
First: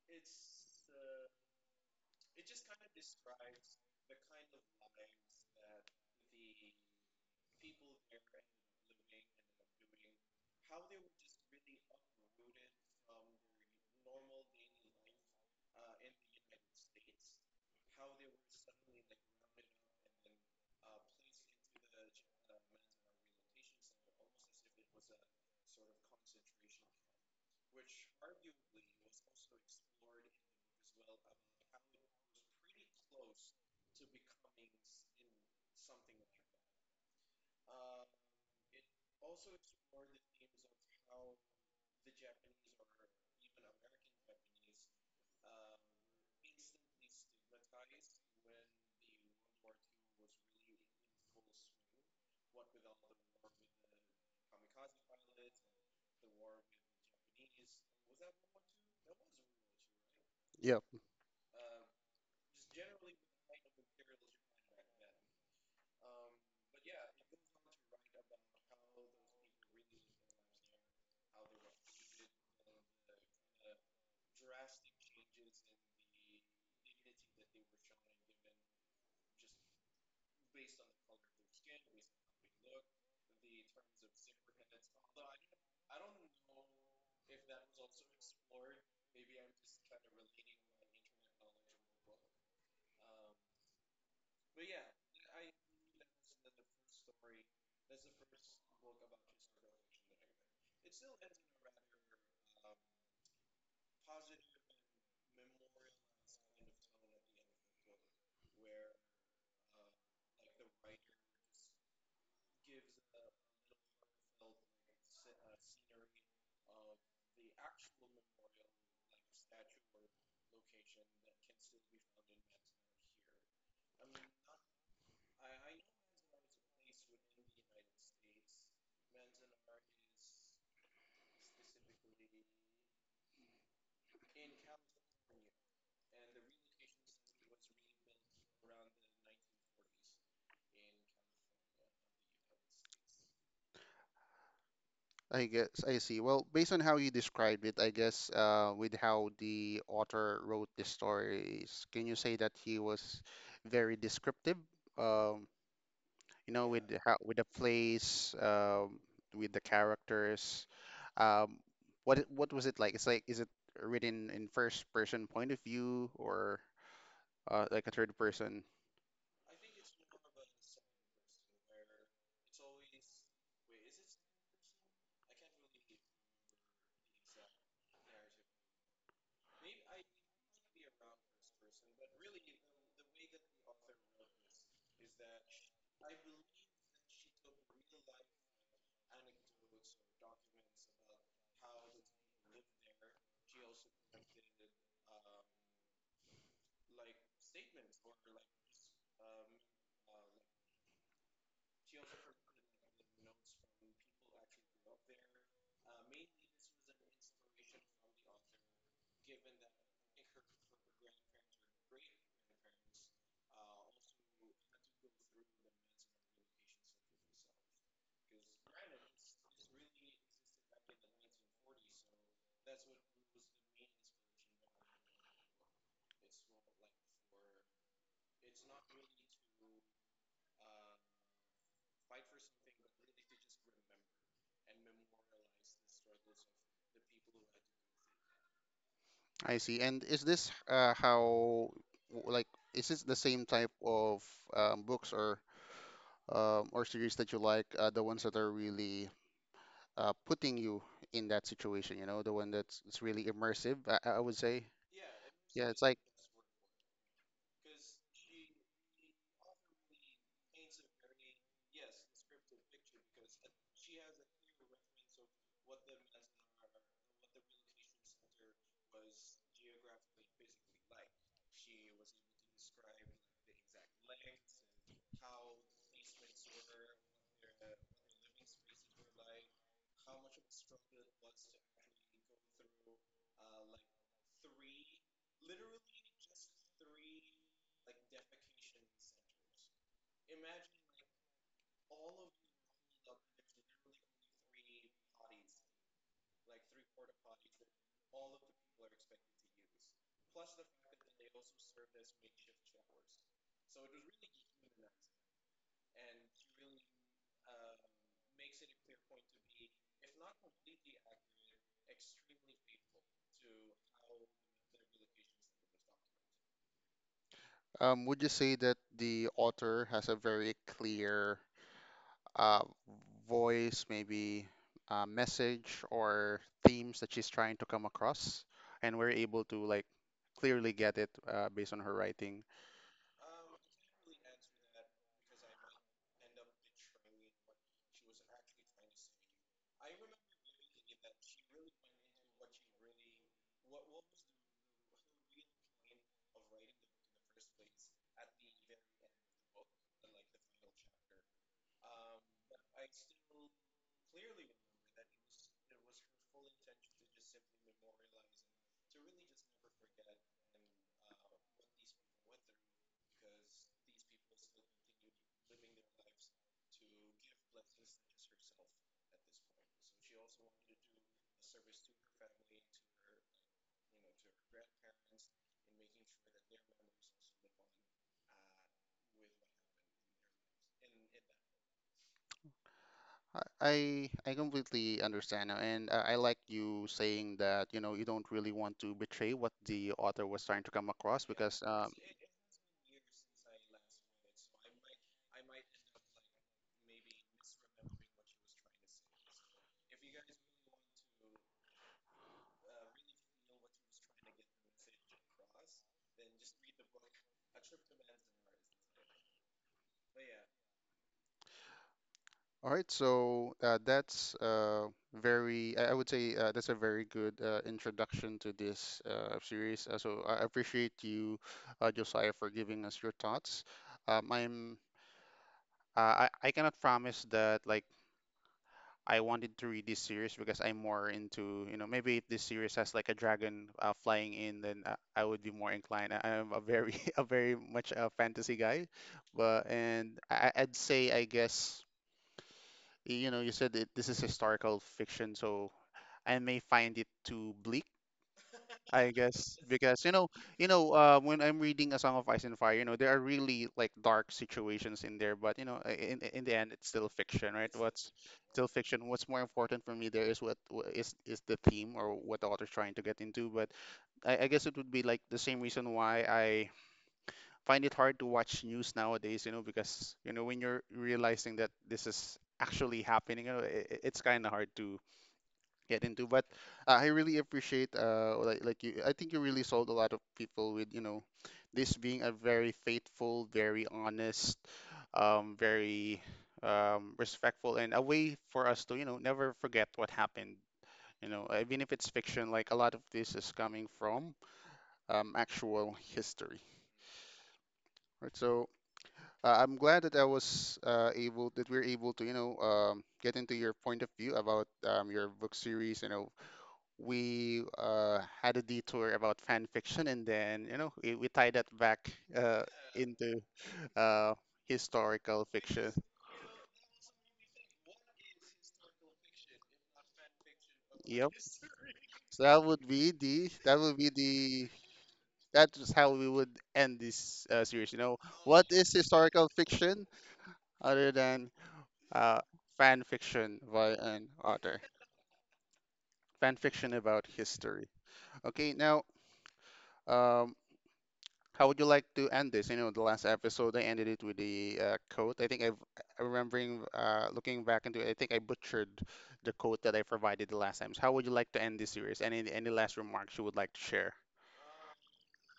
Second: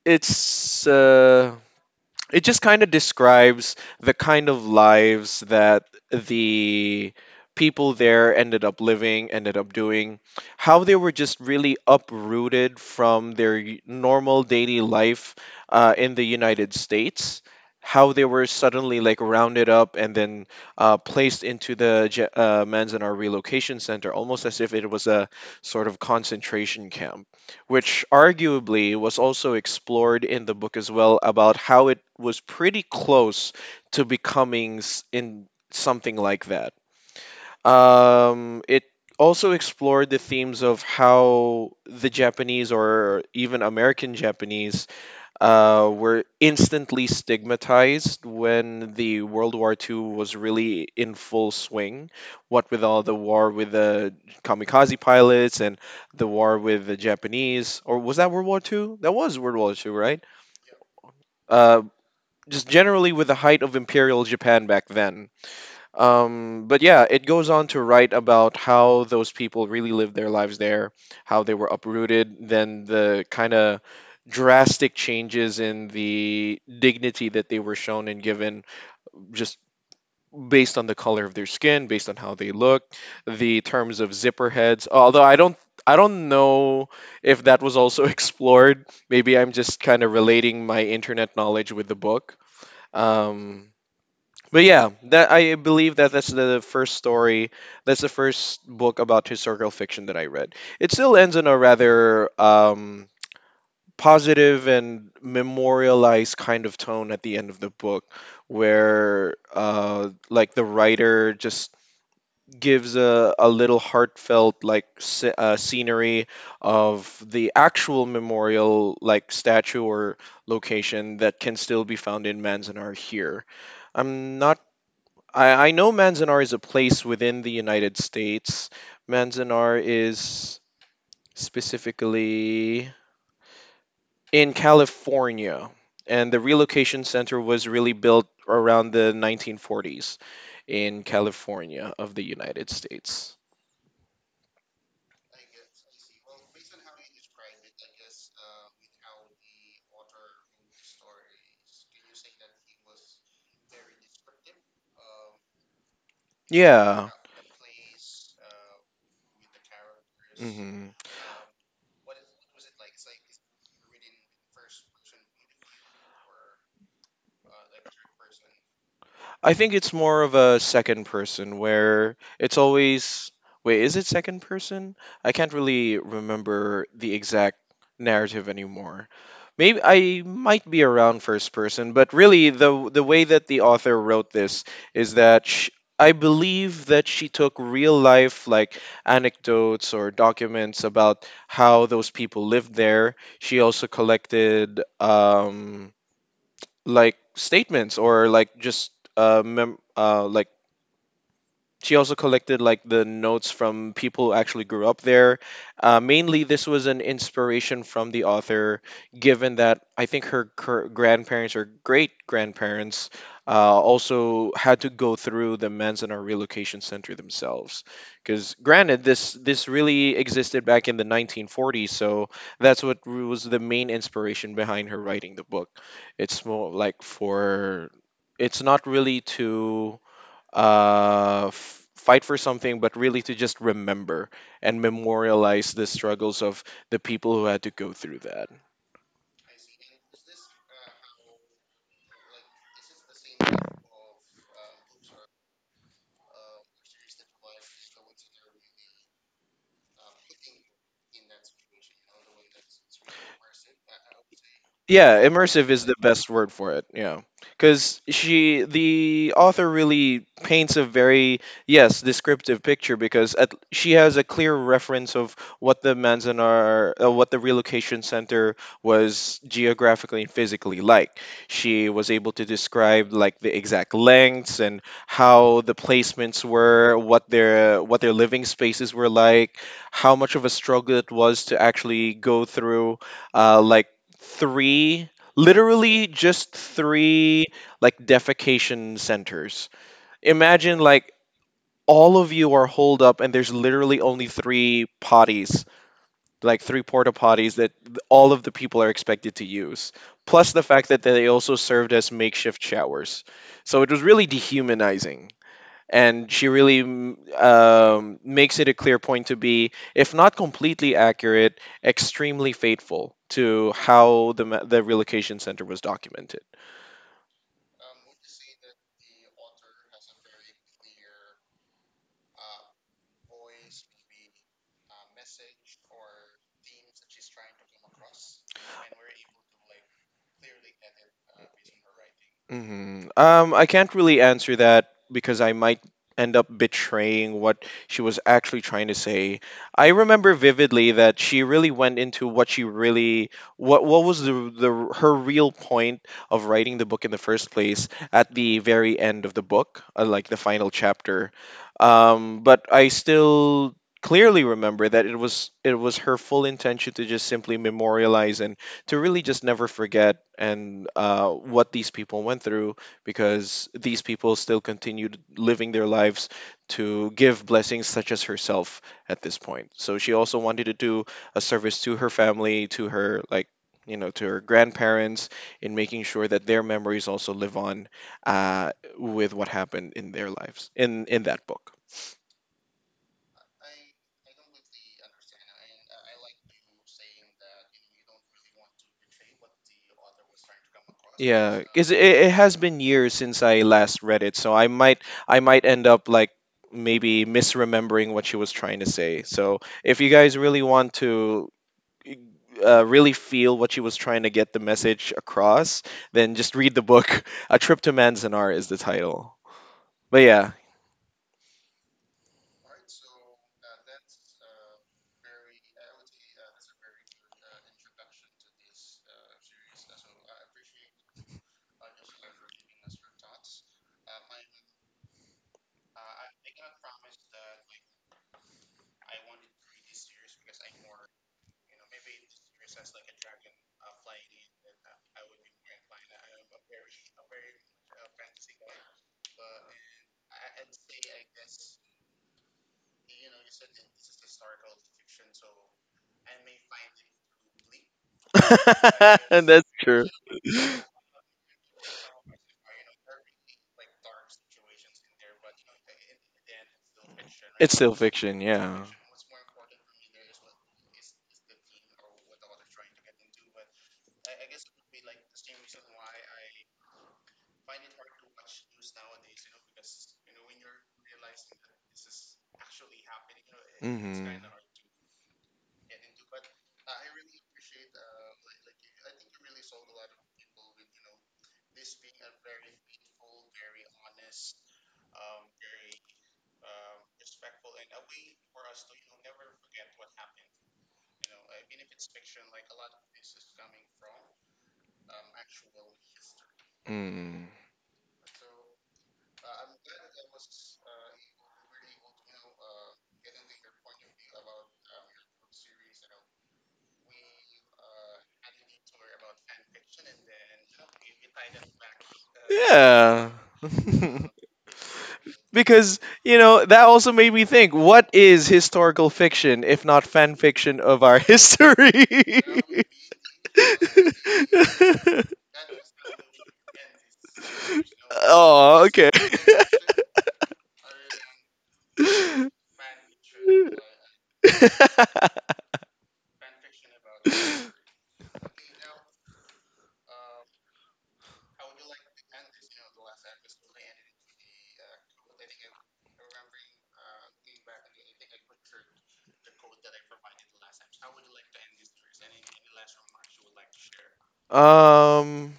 it's uh, it just kind of describes the kind of lives that the people there ended up living, ended up doing, how they were just really uprooted from their y- normal daily life uh, in the United States. How they were suddenly like rounded up and then uh, placed into the Je- uh, Manzanar Relocation Center, almost as if it was a sort of concentration camp, which arguably was also explored in the book as well, about how it was pretty close to becoming s- in something like that. Um, it also explored the themes of how the Japanese or even American Japanese uh, were instantly stigmatized when the World War two was really in full swing. What with all the war with the kamikaze pilots and the war with the Japanese, or was that World War two? That was World War two, right? Yeah. Uh, just generally with the height of Imperial Japan back then, um, but yeah, it goes on to write about how those people really lived their lives there, how they were uprooted, then the kind of drastic changes in the dignity that they were shown and given, just based on the color of their skin, based on how they looked, the terms of zipper heads. Although I don't I don't know if that was also (laughs) explored. Maybe I'm just kind of relating my internet knowledge with the book. Um but yeah, that I believe that that's the first story. That's the first book about historical fiction that I read. It still ends in a rather um, positive and memorialized kind of tone at the end of the book, where uh, like, the writer just gives a, a little heartfelt, like, sce- uh, scenery of the actual memorial, like statue or location that can still be found in Manzanar here. I'm not I, I know Manzanar is a place within the United States. Manzanar is specifically in California, and the relocation center was really built around the nineteen forties in California of the United States. I guess I see. Well, based on how you described it, I guess uh, with how the author wrote the stories, can you say that he was very descriptive? Um, you know, with the- Yeah. how with the place, um, with the characters. hmm Um, what it- what was it like? It's like is it written in first person point of view or uh, like a third person? I think it's more of a second person, where it's always, wait, is it second person? I can't really remember the exact narrative anymore. Maybe I might be around first person, but really the the way that the author wrote this is that sh I believe that she took real life like anecdotes or documents about how those people lived there. She also collected um like statements, or like just uh, mem- uh like she also collected like the notes from people who actually grew up there. Uh, mainly, this was an inspiration from the author, given that I think her, her grandparents or great grandparents uh, also had to go through the Manzanar relocation center themselves. Because granted, this this really existed back in the nineteen forties, so that's what was the main inspiration behind her writing the book. It's more like for it's not really to uh, f- fight for something, but really to just remember and memorialize the struggles of the people who had to go through that. I see. And is this uh, how w- like is this the same type of um, books or? um, or series that you like, uh, the ones that are really uh, putting you in that situation, you know, the one that's it's really immersive, I, I would say. Yeah, immersive Yeah, it's is the like, best word for it. Yeah. Cuz she the author really paints a very, yes, descriptive picture because at, she has a clear reference of what the Manzanar uh, what the relocation center was geographically and physically like. She was able to describe like the exact lengths and how the placements were, what their what their living spaces were like, how much of a struggle it was to actually go through uh, like three, literally just three, like defecation centers. Imagine, like, all of you are holed up and there's literally only three potties, like three porta potties that th- all of the people are expected to use, plus the fact that they also served as makeshift showers, so it was really dehumanizing. And she really mm, um, makes it a clear point to be, if not completely accurate, extremely faithful to how the ma- the relocation center was documented. um, would you say that the author has a very clear uh, voice, maybe uh, message or themes that she's trying to come across, and we're able to like clearly get it uh, based on her writing? hmm Um, I can't really answer that because I might end up betraying what she was actually trying to say. I remember vividly that she really went into what she really what what was the the her real point of writing the book in the first place, at the very end of the book, uh, like the final chapter. Um, but I still clearly remember that it was it was her full intention to just simply memorialize and to really just never forget, and uh, what these people went through, because these people still continued living their lives to give blessings such as herself at this point. So she also wanted to do a service to her family, to her, like, you know, to her grandparents, in making sure that their memories also live on, uh, with what happened in their lives, in in that book. I I I completely understand now, and I, I like you saying that, you know, you don't really want to betray what the author was trying to come across Yeah, because because um, it, it has been years since I last read it, so I might, I might end up like maybe misremembering what she was trying to say. So if you guys really want to uh, really feel what she was trying to get the message across, then just read the book. (laughs) A Trip to Manzanar is the title. But yeah. all right, so uh, that's uh, very, I I would say uh, that's a very good uh, introduction to this uh, series. Uh, so I appreciate you, uh, Josiah, for giving us your thoughts. Um, I'm uh, I, I cannot promise that like I wanted to read this series because I'm more into, you know, maybe if this series has like a dragon uh, flying in, then I, I would be more inclined. I am a very, (laughs) a very much a fantasy guy, but and I, I'd say I guess you know you said that this is historical fiction, so I may find it too bleak I (laughs) guess That's because true. you know, you know, uh, when I'm reading A Song of Ice and Fire, you know, there are really like dark situations in there, but you know, i- in in the end, it's still fiction, right? It's still What's fiction, still yeah. fiction. What's more important for me there is what wh- is is the theme or what the author's trying to get into. But I, I guess it would be like the same reason why I find it hard to watch news nowadays, you know, because you know when you're realizing that this is actually happening, you know, I it's Mm-hmm. kind of hard to get into. But uh, I really appreciate uh, like, like you. I think you really sold a lot of people with you know this being a very faithful, very honest, um, very um, respectful, and a way for us to you know never forget what happened. You know, even if it's fiction, like a lot of this is coming from um, actual history, Mm. right? So uh, I'm glad that I was uh, able that we're able to you know um, get into your point of view about um, your book series. You know, we uh, had a detour about fan fiction, and then you know we, we tied that back uh, Yeah. into (laughs) uh, historical fiction. Because, you know, that also made me think, what is historical fiction if not fan fiction of our (laughs) Yep. history? So that would be the that would be the that is how we would end this uh, series. You know, what Oh, is okay. historical fiction other than uh, fan fiction by an author? (laughs) Fan fiction about history. Okay, now. Um, How would you like to end this? You know, the last episode I ended it with the uh, quote. I think I've I remembering uh, looking back into it. I think I butchered the quote that I provided the last time. So how would you like to end this series? Any any last remarks you would like to share? um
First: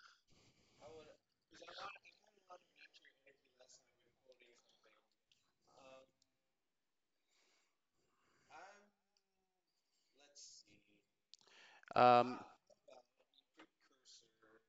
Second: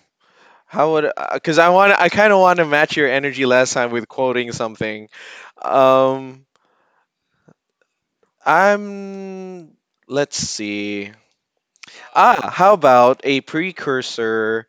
How would? Because I want. I kind of want to match your energy last time with quoting something. Um, I'm. Let's see. Um, Ah, how about a precursor?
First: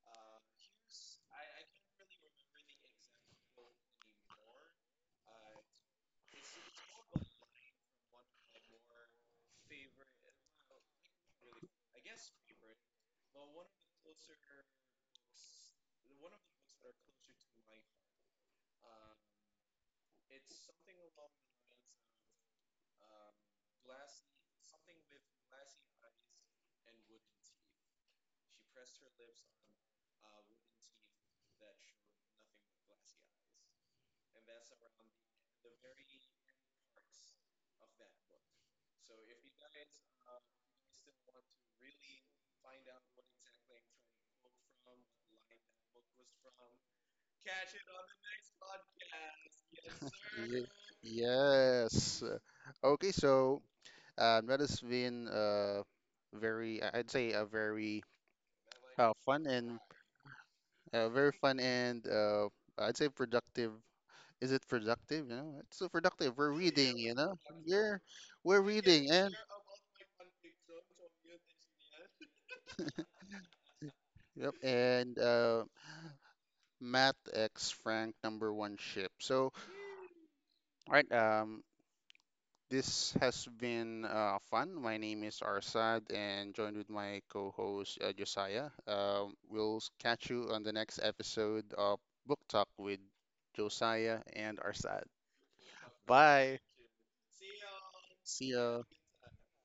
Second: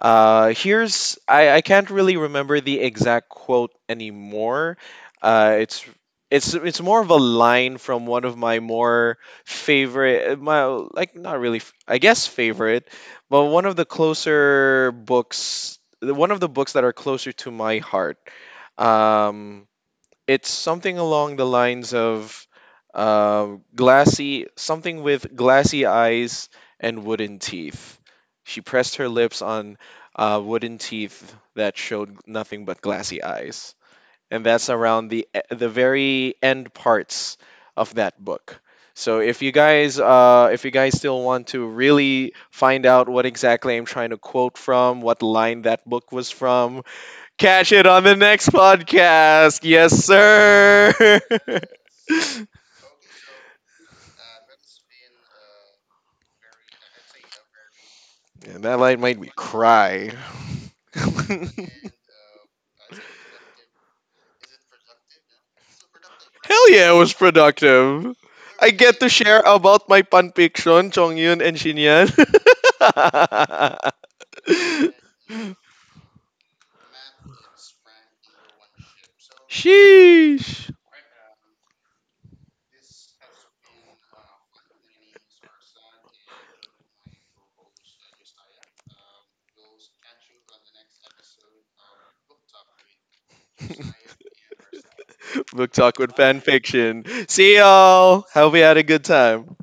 Uh, here's, I, I can't really remember the exact quote anymore. Uh, it's, it's it's more of a line from one of my more favorite, my like, not really f- I guess favorite, but one of the closer books, one of the books that are closer to my heart. Um, it's something along the lines of uh, glassy, something with glassy eyes and wooden teeth. She pressed her lips on uh, wooden teeth that showed nothing but glassy eyes. And that's around the e- the very end parts of that book. So if you guys, uh, if you guys still want to really find out what exactly I'm trying to quote from, what line that book was from, catch it on the next podcast. Yes, (laughs) Ye- sir. (laughs) yes. Okay, so um, that has been uh, very, I- I'd say, a very And that line uh, made me fun and cry. uh, (laughs) very fun and uh, I'd say productive is Hell it productive? You know, it's so productive. We're yeah, reading, it was you know, yeah, productive. we're I get to reading, and share about my fanfiction, Chongyun and Shin. (laughs) yep, and uh, Matt X Frank number one ship. So, Sheesh. all right, um, this has been uh, fun. My name is Arsad, and joined with my co-host uh, Josiah. Um, we'll s- catch you on the next episode of Book Talk with Josiah and Arsad. (laughs) Book Talk with Bye. fanfiction. See y'all. See Hope you had ya. a good time.